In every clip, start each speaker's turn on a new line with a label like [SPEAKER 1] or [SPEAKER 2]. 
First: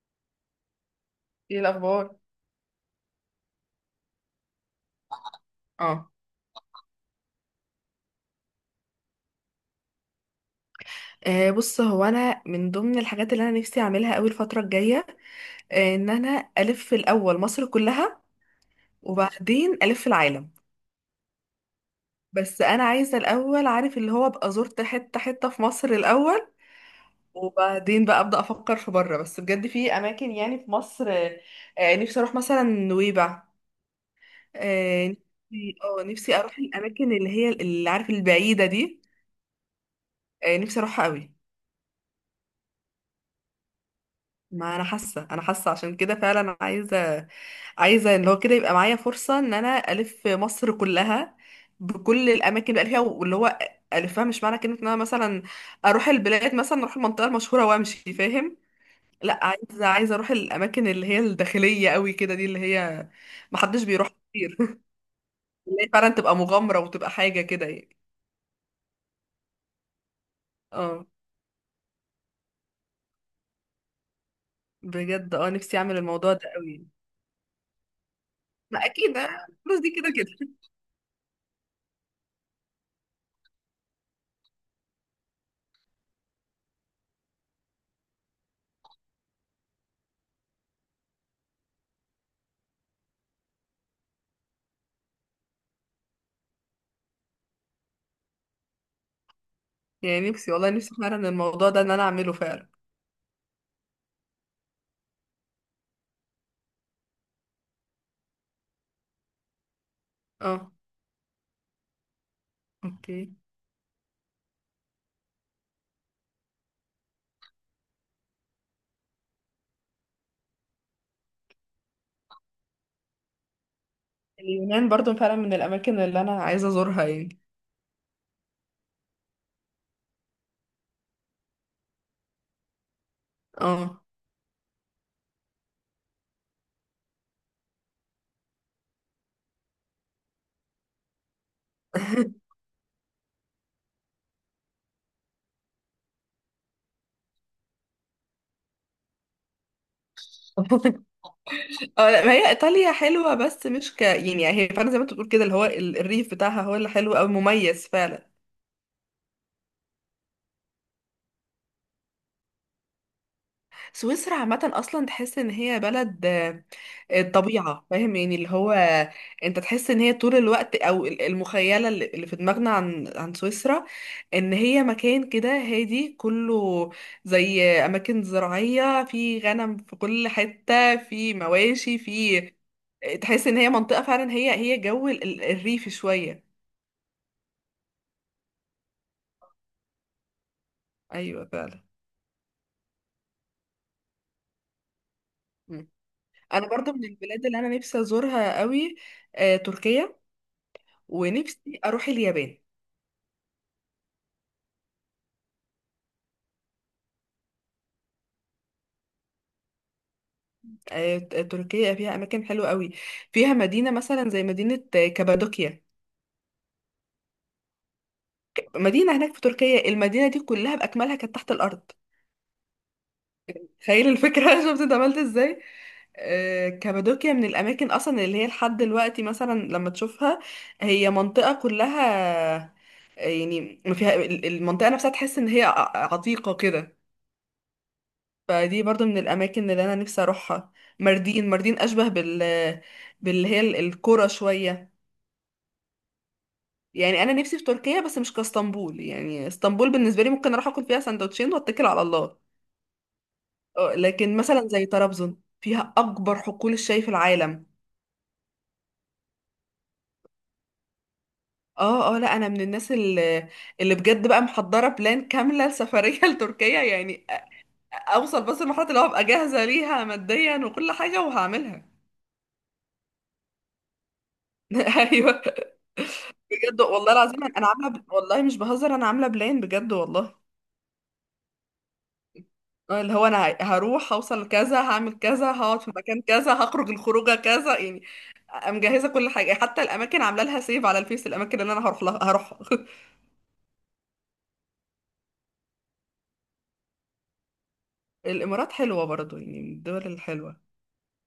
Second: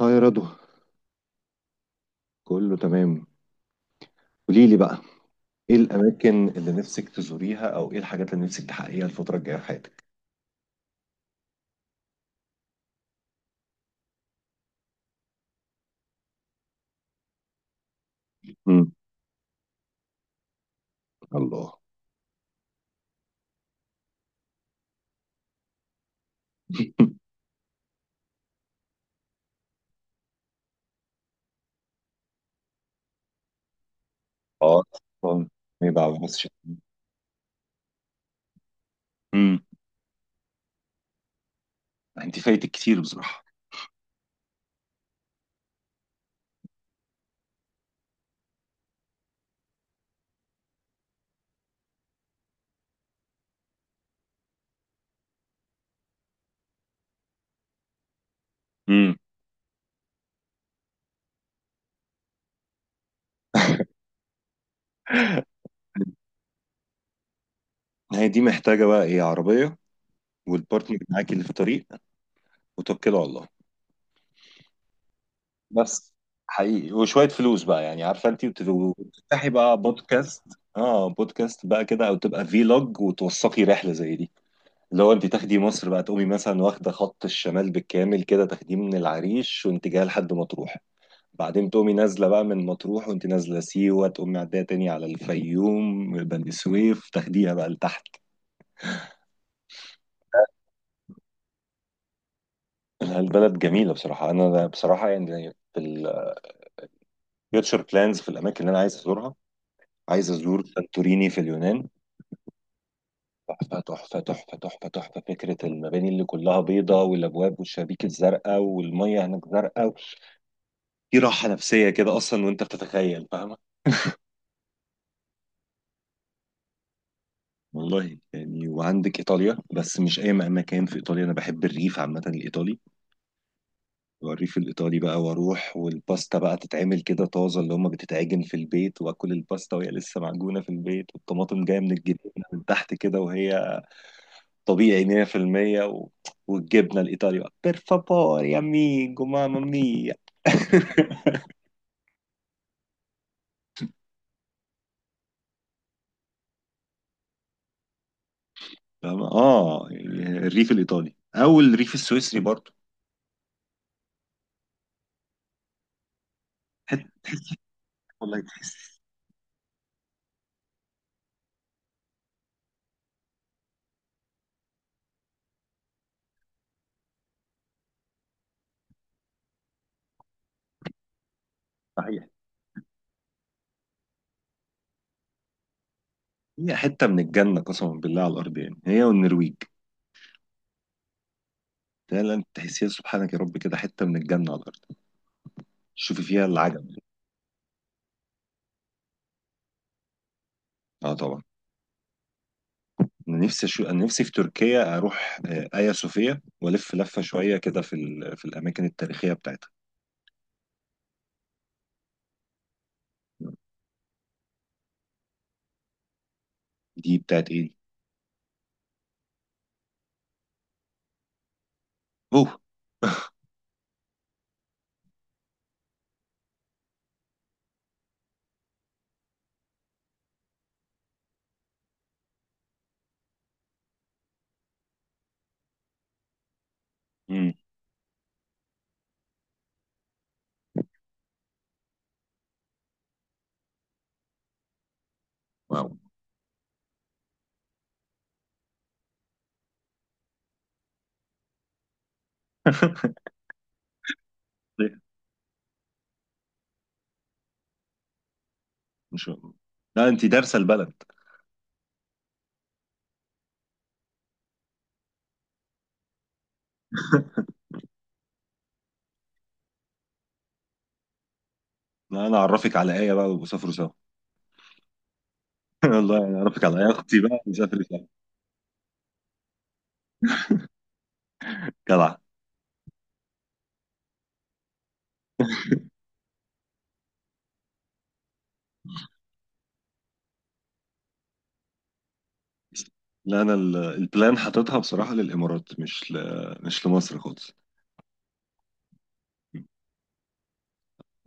[SPEAKER 1] اه يا رضوى.
[SPEAKER 2] ايه الاخبار؟
[SPEAKER 1] كله تمام. قولي لي بقى، ايه
[SPEAKER 2] اه،
[SPEAKER 1] الاماكن اللي نفسك تزوريها او ايه الحاجات اللي نفسك تحققيها الفتره الجايه في حياتك؟
[SPEAKER 2] بص، هو انا من ضمن الحاجات اللي انا نفسي اعملها قوي الفتره الجايه، ان انا الف الاول مصر كلها،
[SPEAKER 1] امم.
[SPEAKER 2] وبعدين الف العالم.
[SPEAKER 1] الله.
[SPEAKER 2] بس انا عايزه الاول، عارف، اللي هو ابقى زرت حته حته في مصر الاول، وبعدين بقى ابدا افكر في بره. بس بجد في اماكن يعني في مصر، نفسي اروح مثلا نويبع.
[SPEAKER 1] اه
[SPEAKER 2] آه،
[SPEAKER 1] طبعاً.
[SPEAKER 2] نفسي
[SPEAKER 1] ما
[SPEAKER 2] اه نفسي
[SPEAKER 1] يبعوش.
[SPEAKER 2] اروح الاماكن اللي هي، اللي عارف، البعيده دي.
[SPEAKER 1] امم.
[SPEAKER 2] نفسي اروحها قوي.
[SPEAKER 1] انت فايتك كتير بصراحه.
[SPEAKER 2] ما انا حاسه عشان كده فعلا عايزه ان هو كده يبقى معايا فرصه ان انا الف مصر كلها، بكل الاماكن اللي بقى فيها واللي هو الفها. مش معنى كلمه ان انا مثلا اروح البلاد، مثلا اروح المنطقه المشهوره وامشي، فاهم؟
[SPEAKER 1] امم.
[SPEAKER 2] لا، عايزه، اروح الاماكن اللي هي الداخليه قوي كده، دي اللي هي محدش بيروح كتير اللي هي فعلا تبقى مغامره وتبقى حاجه كده يعني.
[SPEAKER 1] هي دي محتاجه بقى ايه؟ عربيه، والبارتنر
[SPEAKER 2] اه،
[SPEAKER 1] معاكي اللي في الطريق، وتوكلوا على الله.
[SPEAKER 2] بجد اه نفسي اعمل
[SPEAKER 1] بس
[SPEAKER 2] الموضوع ده قوي.
[SPEAKER 1] حقيقي وشوية فلوس بقى يعني، عارفة انت
[SPEAKER 2] ما اكيد،
[SPEAKER 1] وتفتحي بقى
[SPEAKER 2] الفلوس دي كده
[SPEAKER 1] بودكاست.
[SPEAKER 2] كده.
[SPEAKER 1] اه بودكاست بقى كده او تبقى فيلوج وتوثقي رحله زي دي. لو انت تاخدي مصر بقى تقومي مثلا واخده خط الشمال بالكامل كده، تاخديه من العريش وانت جايه لحد مطروح. بعدين تقومي نازله بقى من مطروح وانت نازله سيوه، تقومي معديه تاني على الفيوم بني سويف تاخديها بقى لتحت.
[SPEAKER 2] يعني نفسي والله، نفسي فعلا الموضوع ده ان انا اعمله فعلا.
[SPEAKER 1] لا، البلد جميله بصراحه. انا بصراحه يعني في الفيوتشر بلانز، في الاماكن اللي انا عايز ازورها. عايز ازور
[SPEAKER 2] اه،
[SPEAKER 1] سانتوريني في اليونان.
[SPEAKER 2] اوكي.
[SPEAKER 1] تحفة تحفة تحفة تحفة تحفة، فكرة المباني اللي كلها بيضة والأبواب والشبابيك الزرقاء، والمية هناك زرقاء. في راحة نفسية كده أصلا وأنت بتتخيل، فاهمة؟
[SPEAKER 2] اليونان برضو فعلا من الاماكن اللي انا عايزه ازورها يعني.
[SPEAKER 1] والله يعني، وعندك ايطاليا. بس مش اي مكان في ايطاليا، انا بحب الريف عامه الايطالي.
[SPEAKER 2] اه
[SPEAKER 1] والريف الايطالي بقى، واروح والباستا بقى تتعمل كده طازه اللي هم بتتعجن في البيت، واكل الباستا وهي لسه معجونه في البيت، والطماطم جايه من الجنينه من تحت كده وهي طبيعي 100% و... والجبنه الايطالي بقى، بير فابور يا ميجو ماما ميا.
[SPEAKER 2] اه لا، ما هي ايطاليا حلوه، بس مش يعني، هي فعلا زي ما انت بتقول كده، اللي هو الريف بتاعها هو اللي حلو قوي، مميز فعلا.
[SPEAKER 1] فاهم؟ اه الريف الايطالي او الريف السويسري برضه.
[SPEAKER 2] سويسرا عامة أصلا تحس إن هي بلد،
[SPEAKER 1] حته.
[SPEAKER 2] الطبيعة، فاهم يعني،
[SPEAKER 1] والله
[SPEAKER 2] اللي هو
[SPEAKER 1] تحس.
[SPEAKER 2] أنت تحس إن هي طول الوقت، أو المخيلة اللي في دماغنا عن سويسرا، إن هي مكان كده هادي كله، زي أماكن زراعية، في غنم في كل حتة، في مواشي،
[SPEAKER 1] صحيح.
[SPEAKER 2] في، تحس إن هي منطقة فعلا، هي جو الريف شوية.
[SPEAKER 1] هي حته من الجنه قسما بالله على الارض يعني، هي والنرويج.
[SPEAKER 2] أيوة فعلا.
[SPEAKER 1] فعلا تحسيها سبحانك يا رب كده، حته من الجنه على الارض.
[SPEAKER 2] مم.
[SPEAKER 1] شوفي فيها
[SPEAKER 2] أنا برضو
[SPEAKER 1] العجب.
[SPEAKER 2] من البلاد اللي أنا نفسي أزورها قوي، تركيا،
[SPEAKER 1] اه طبعا.
[SPEAKER 2] ونفسي أروح اليابان.
[SPEAKER 1] انا نفسي في تركيا اروح ايا صوفيا والف لفه شويه كده في الاماكن التاريخيه بتاعتها.
[SPEAKER 2] تركيا فيها اماكن حلوه قوي، فيها مدينه مثلا زي مدينه كابادوكيا.
[SPEAKER 1] دي بتاعت ايه دي؟
[SPEAKER 2] مدينه هناك في تركيا، المدينه دي كلها باكملها كانت تحت الارض.
[SPEAKER 1] اوه.
[SPEAKER 2] تخيل الفكره، شفت انت عملت ازاي. كابادوكيا من الاماكن اصلا اللي هي لحد دلوقتي مثلا لما تشوفها، هي منطقه كلها، يعني ما فيها المنطقه نفسها تحس ان هي عتيقه كده.
[SPEAKER 1] امم.
[SPEAKER 2] فدي برضو من الاماكن اللي انا نفسي اروحها. ماردين، ماردين اشبه بال، باللي هي القرى شويه.
[SPEAKER 1] واو.
[SPEAKER 2] يعني انا نفسي في تركيا، بس مش كاسطنبول، يعني اسطنبول بالنسبه لي ممكن اروح اكل فيها سندوتشين واتكل على الله. اه، لكن مثلا زي
[SPEAKER 1] إيه؟
[SPEAKER 2] طرابزون فيها اكبر حقول الشاي في العالم.
[SPEAKER 1] مش. لا انت دارسه البلد.
[SPEAKER 2] اه اه لا، انا من الناس اللي، اللي بجد بقى محضره بلان كامله لسفريه لتركيا يعني. اوصل بس لمرحله اللي هو ابقى جاهزه ليها ماديا وكل حاجه، وهعملها.
[SPEAKER 1] لا انا اعرفك على ايه بقى، وسافروا سوا.
[SPEAKER 2] ايوه.
[SPEAKER 1] والله انا اعرفك على
[SPEAKER 2] بجد
[SPEAKER 1] ايه
[SPEAKER 2] والله
[SPEAKER 1] اختي بقى
[SPEAKER 2] العظيم انا
[SPEAKER 1] نسافر سوا.
[SPEAKER 2] عامله، والله مش بهزر، انا عامله بلان بجد والله.
[SPEAKER 1] جدع.
[SPEAKER 2] اللي هو انا هروح، هوصل كذا، هعمل كذا، هقعد في مكان كذا، هخرج الخروجه كذا يعني. مجهزه كل حاجه، حتى الاماكن عامله لها سيف على الفيس، الاماكن اللي انا هروح لها هروح.
[SPEAKER 1] لا انا البلان حاططها بصراحه للامارات، مش لمصر خالص.
[SPEAKER 2] الامارات حلوه برضو، يعني من الدول الحلوه.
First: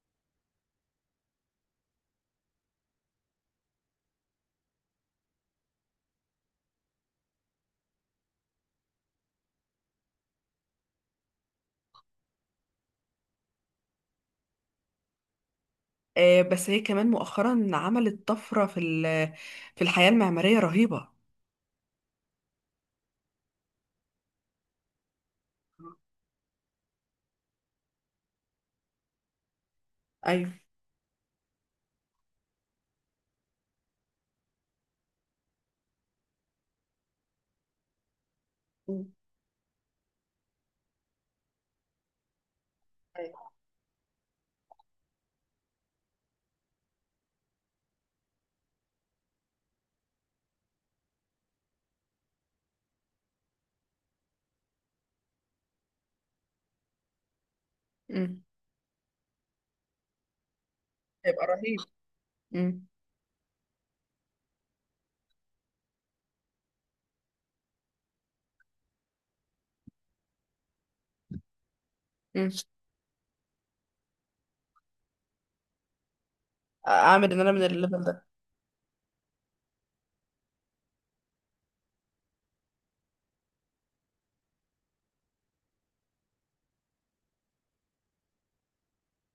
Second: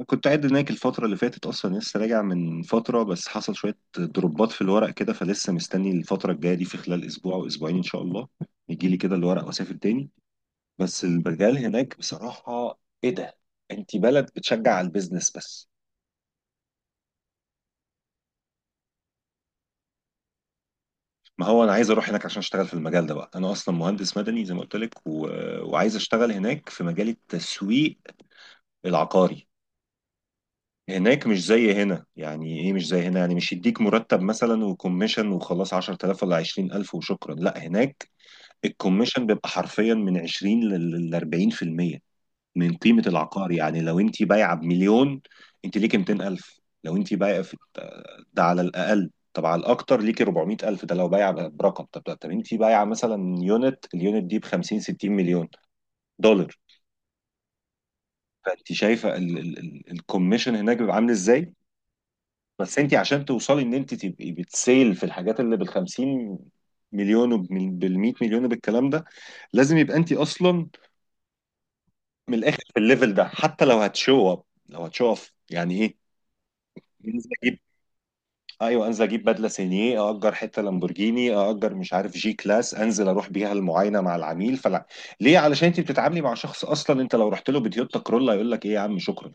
[SPEAKER 1] كنت قاعد هناك الفترة اللي فاتت أصلا، لسه راجع من فترة بس حصل شوية دروبات في الورق كده، فلسه مستني الفترة الجاية دي في خلال أسبوع أو أسبوعين إن شاء الله يجي لي كده الورق وأسافر تاني. بس البرجال هناك بصراحة، إيه ده؟ أنت بلد بتشجع على البيزنس بس.
[SPEAKER 2] بس هي كمان مؤخرا عملت طفره في في الحياه المعماريه رهيبه.
[SPEAKER 1] ما هو أنا عايز أروح هناك عشان أشتغل في المجال ده بقى، أنا أصلا مهندس مدني زي ما قلت لك و... وعايز أشتغل هناك في مجال التسويق العقاري.
[SPEAKER 2] ايوه.
[SPEAKER 1] هناك مش زي هنا يعني ايه، مش زي هنا يعني، مش يديك مرتب مثلا وكوميشن وخلاص 10000 ولا 20000 وشكرا. لا هناك
[SPEAKER 2] مم.
[SPEAKER 1] الكوميشن بيبقى حرفيا من 20 ل 40% من قيمة
[SPEAKER 2] أيوة.
[SPEAKER 1] العقار. يعني لو انت بايعة بمليون، انت ليكي 200000 لو انت بايعة في ده على الاقل. طب على الاكتر ليكي 400000 ده لو بايعة برقم. طب طب انت بايعة مثلا يونت، اليونت دي ب 50 60 مليون دولار.
[SPEAKER 2] امم.
[SPEAKER 1] فانت شايفة الكوميشن هناك بيبقى عامل
[SPEAKER 2] هيبقى
[SPEAKER 1] ازاي.
[SPEAKER 2] رهيب.
[SPEAKER 1] بس
[SPEAKER 2] امم.
[SPEAKER 1] انت عشان توصلي ان انت تبقي بتسيل في الحاجات اللي بال 50 مليون وبال 100 مليون وبالكلام ده، لازم يبقى انت اصلا من
[SPEAKER 2] امم،
[SPEAKER 1] الاخر في الليفل ده. حتى لو هتشو اب، لو هتشو اب يعني ايه؟ انزل
[SPEAKER 2] اعمل ان انا
[SPEAKER 1] اجيب.
[SPEAKER 2] من الليفل
[SPEAKER 1] ايوه انزل اجيب بدله سينيه، اجر حته لامبورجيني، اجر مش عارف جي كلاس، انزل اروح بيها المعاينه مع العميل، فلا. ليه؟ علشان انت بتتعاملي مع شخص، اصلا انت لو رحت له بتويوتا كرولا يقول لك ايه يا عم شكرا.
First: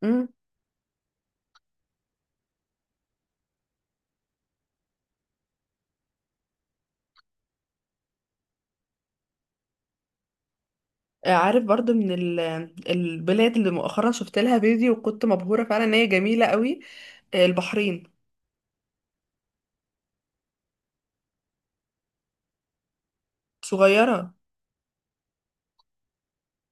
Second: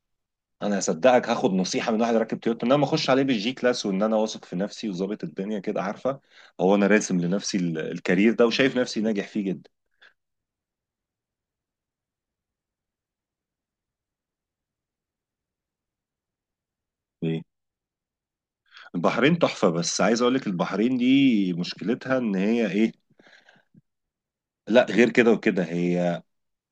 [SPEAKER 2] ده.
[SPEAKER 1] انا هصدقك هاخد نصيحه من واحد راكب تويوتا، ان انا ما اخش عليه بالجي كلاس وان انا واثق في نفسي وظابط الدنيا كده، عارفه؟ هو انا راسم لنفسي الكارير ده وشايف نفسي ناجح فيه جدا.
[SPEAKER 2] عارف برضو من البلاد اللي مؤخرا شفت لها فيديو وكنت مبهورة فعلا ان هي جميلة قوي.
[SPEAKER 1] إيه؟
[SPEAKER 2] البحرين.
[SPEAKER 1] البحرين. تحفه. بس عايز اقول لك البحرين دي مشكلتها ان هي ايه؟
[SPEAKER 2] صغيرة.
[SPEAKER 1] لا غير كده وكده هي،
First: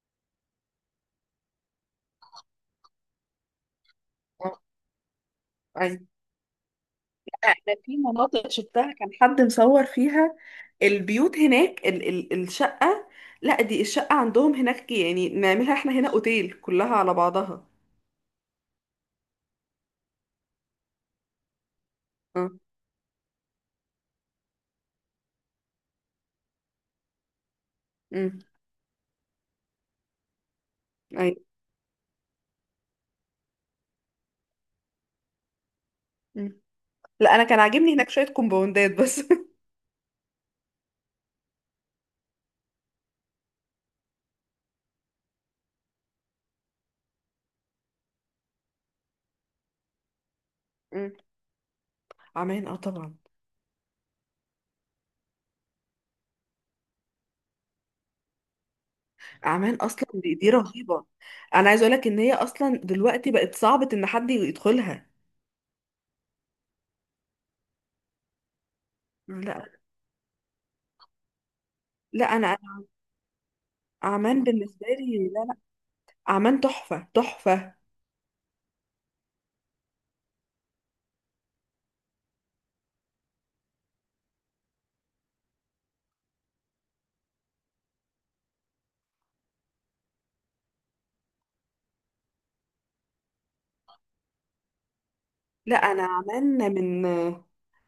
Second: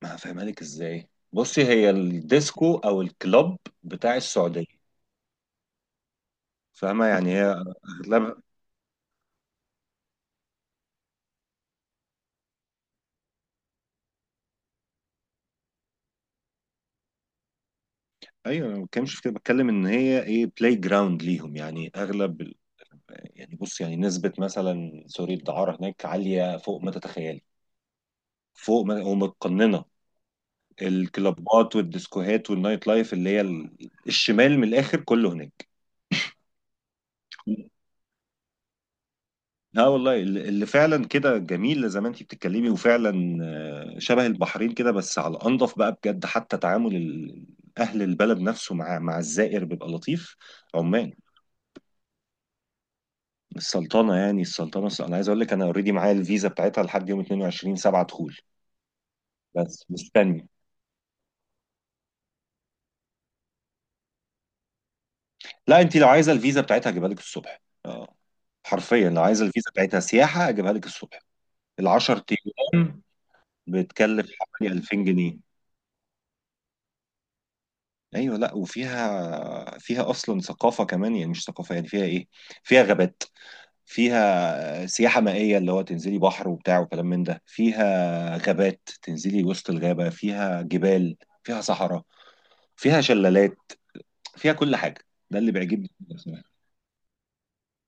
[SPEAKER 1] ما هفهمها لك ازاي. بصي، هي الديسكو او الكلوب بتاع
[SPEAKER 2] آه،
[SPEAKER 1] السعوديه.
[SPEAKER 2] أيوة.
[SPEAKER 1] فاهمه؟ يعني هي
[SPEAKER 2] انا في
[SPEAKER 1] اغلب،
[SPEAKER 2] مناطق شفتها كان حد مصور فيها، البيوت هناك، ال ال الشقة، لا دي الشقة عندهم هناك يعني نعملها احنا هنا اوتيل، كلها على بعضها.
[SPEAKER 1] ايوه أنا ما بتكلمش في كده، بتكلم ان هي ايه، بلاي جراوند ليهم. يعني
[SPEAKER 2] اه.
[SPEAKER 1] اغلب، يعني بص يعني، نسبة مثلا سوري الدعارة هناك عالية فوق ما تتخيلي،
[SPEAKER 2] امم.
[SPEAKER 1] فوق ما، ومتقننة.
[SPEAKER 2] ايوه.
[SPEAKER 1] الكلابات والديسكوهات والنايت لايف اللي هي الشمال من الآخر كله هناك.
[SPEAKER 2] مم. لا، انا كان عاجبني هناك شوية كومباوندات بس.
[SPEAKER 1] لا والله، اللي فعلا كده جميل زي ما انتي بتتكلمي، وفعلا شبه البحرين كده بس على الأنظف بقى بجد. حتى تعامل أهل البلد نفسه مع الزائر بيبقى لطيف. عمان،
[SPEAKER 2] مم. عمان، اه طبعا.
[SPEAKER 1] السلطنة يعني السلطنة، أنا عايز أقول لك أنا أوريدي معايا الفيزا بتاعتها لحد يوم 22 7 دخول،
[SPEAKER 2] اعمال
[SPEAKER 1] بس
[SPEAKER 2] اصلا دي,
[SPEAKER 1] مستني.
[SPEAKER 2] دي رهيبه. انا عايز اقولك ان هي اصلا دلوقتي بقت صعبه ان حد يدخلها.
[SPEAKER 1] لا انت لو عايزه الفيزا بتاعتها اجيبها لك الصبح. اه حرفيا لو عايزه
[SPEAKER 2] لا.
[SPEAKER 1] الفيزا بتاعتها سياحه اجيبها لك الصبح. ال 10
[SPEAKER 2] لا انا
[SPEAKER 1] ايام بتكلف
[SPEAKER 2] اعمال
[SPEAKER 1] حوالي
[SPEAKER 2] بالنسبه
[SPEAKER 1] 2000
[SPEAKER 2] لي،
[SPEAKER 1] جنيه
[SPEAKER 2] لا لا، اعمال تحفه تحفه.
[SPEAKER 1] ايوه، لا وفيها، فيها اصلا ثقافه كمان يعني، مش ثقافه يعني فيها ايه، فيها غابات، فيها سياحه مائيه اللي هو تنزلي بحر وبتاع وكلام من ده، فيها غابات تنزلي وسط الغابه، فيها جبال، فيها صحراء، فيها شلالات، فيها كل حاجه. ده اللي
[SPEAKER 2] لا
[SPEAKER 1] بيعجبني.
[SPEAKER 2] انا اعمال من،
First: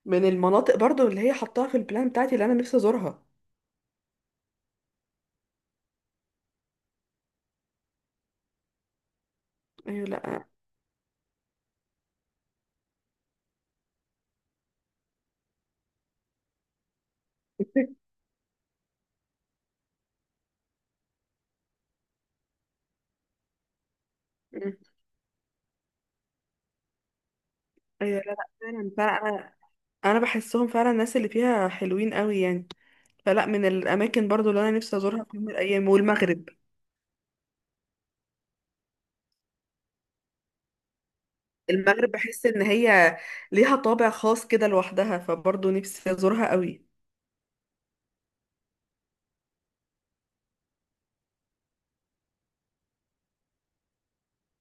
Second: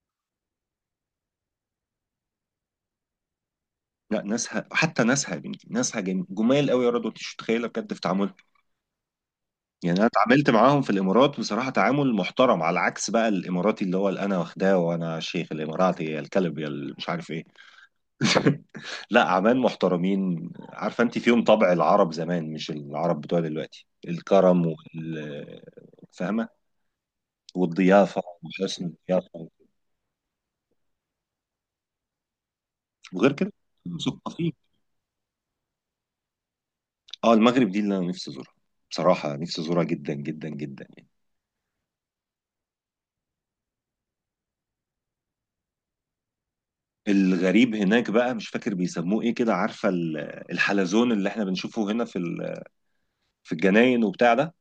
[SPEAKER 2] المناطق برضو اللي هي حطاها في البلان بتاعتي اللي انا نفسي ازورها.
[SPEAKER 1] لا ناسها حتى ناسها يا بنتي، ناسها جمال قوي يا رضوى، انت مش متخيله بجد في تعاملهم. يعني انا
[SPEAKER 2] ايوه لا
[SPEAKER 1] اتعاملت معاهم في الامارات بصراحه تعامل محترم، على عكس بقى الاماراتي اللي هو اللي انا واخداه، وانا شيخ الاماراتي يا الكلب يا مش عارف ايه. لا عمان محترمين، عارفه انت فيهم طبع العرب زمان مش العرب بتوع دلوقتي، الكرم وال فاهمه،
[SPEAKER 2] ايوه
[SPEAKER 1] والضيافه
[SPEAKER 2] لا لا
[SPEAKER 1] وحسن
[SPEAKER 2] فعلا فعلا،
[SPEAKER 1] الضيافه.
[SPEAKER 2] انا، انا بحسهم فعلا الناس اللي فيها حلوين قوي يعني.
[SPEAKER 1] وغير
[SPEAKER 2] فلا
[SPEAKER 1] كده
[SPEAKER 2] من الاماكن برضو
[SPEAKER 1] مثقفين.
[SPEAKER 2] اللي انا نفسي ازورها في يوم من الايام، والمغرب.
[SPEAKER 1] اه المغرب دي اللي انا نفسي ازورها. بصراحه نفسي ازورها جدا جدا جدا يعني.
[SPEAKER 2] المغرب بحس ان هي ليها طابع خاص كده لوحدها، فبرضه نفسي ازورها قوي.
[SPEAKER 1] الغريب هناك بقى مش فاكر بيسموه ايه كده، عارفه الحلزون اللي احنا بنشوفه هنا في الجناين وبتاع ده،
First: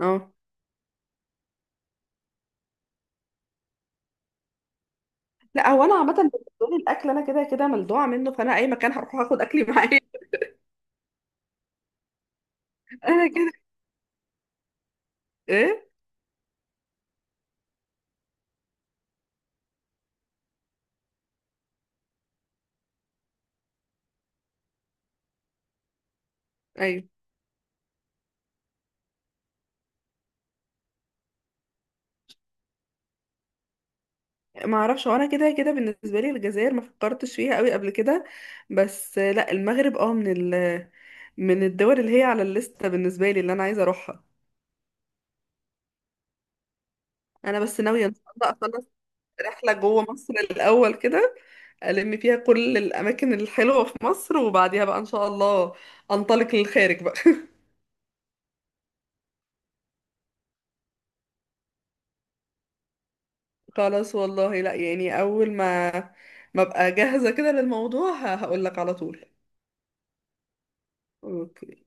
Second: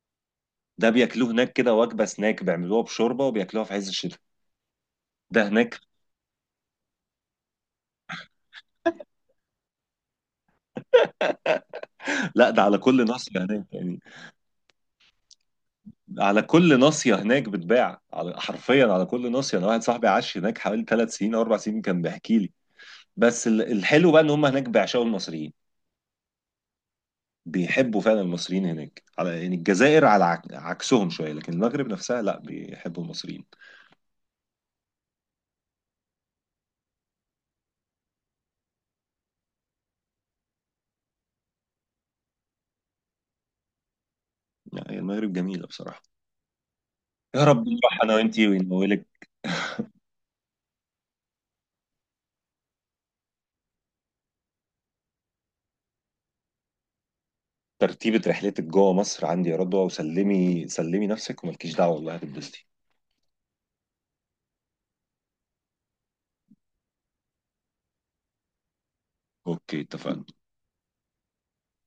[SPEAKER 2] اه،
[SPEAKER 1] ده بياكلوه هناك كده وجبه سناك، بيعملوها بشوربه وبياكلوها في عز الشتاء ده
[SPEAKER 2] لا
[SPEAKER 1] هناك.
[SPEAKER 2] هو انا عامه بالنسبه لي الاكل انا كده كده ملدوعه منه، فانا اي مكان هروح اخد اكلي معايا.
[SPEAKER 1] لا ده على كل
[SPEAKER 2] انا
[SPEAKER 1] ناصيه
[SPEAKER 2] كده،
[SPEAKER 1] هناك يعني.
[SPEAKER 2] ايه،
[SPEAKER 1] على كل ناصيه هناك بتباع، على حرفيا على كل ناصيه. انا واحد صاحبي عاش هناك حوالي 3 سنين او 4 سنين كان بيحكي لي. بس الحلو بقى ان هم هناك بيعشقوا المصريين.
[SPEAKER 2] ايوه.
[SPEAKER 1] بيحبوا فعلا المصريين هناك. على يعني الجزائر على عكسهم شويه، لكن المغرب نفسها لا بيحبوا المصريين.
[SPEAKER 2] ما اعرفش، وانا كده كده بالنسبه لي الجزائر ما فكرتش فيها قوي قبل كده. بس لا المغرب اه من ال، من الدول اللي هي على الليسته بالنسبه لي اللي انا عايزه اروحها.
[SPEAKER 1] لا هي المغرب جميلة بصراحة. يا رب
[SPEAKER 2] انا بس
[SPEAKER 1] نروح
[SPEAKER 2] ناويه
[SPEAKER 1] أنا
[SPEAKER 2] ان شاء
[SPEAKER 1] وأنتي
[SPEAKER 2] الله اخلص
[SPEAKER 1] ونولك.
[SPEAKER 2] رحلة جوه مصر الأول كده، ألم فيها كل الأماكن الحلوة في مصر، وبعديها بقى إن شاء الله أنطلق للخارج بقى.
[SPEAKER 1] ترتيبة رحلتك جوه مصر عندي يا رضوى، وسلمي سلمي نفسك وملكيش دعوة والله هتتبسطي.
[SPEAKER 2] خلاص، والله لا يعني، أول ما أبقى جاهزة كده للموضوع هقول لك على طول.
[SPEAKER 1] أوكي اتفقنا.
[SPEAKER 2] أوكي.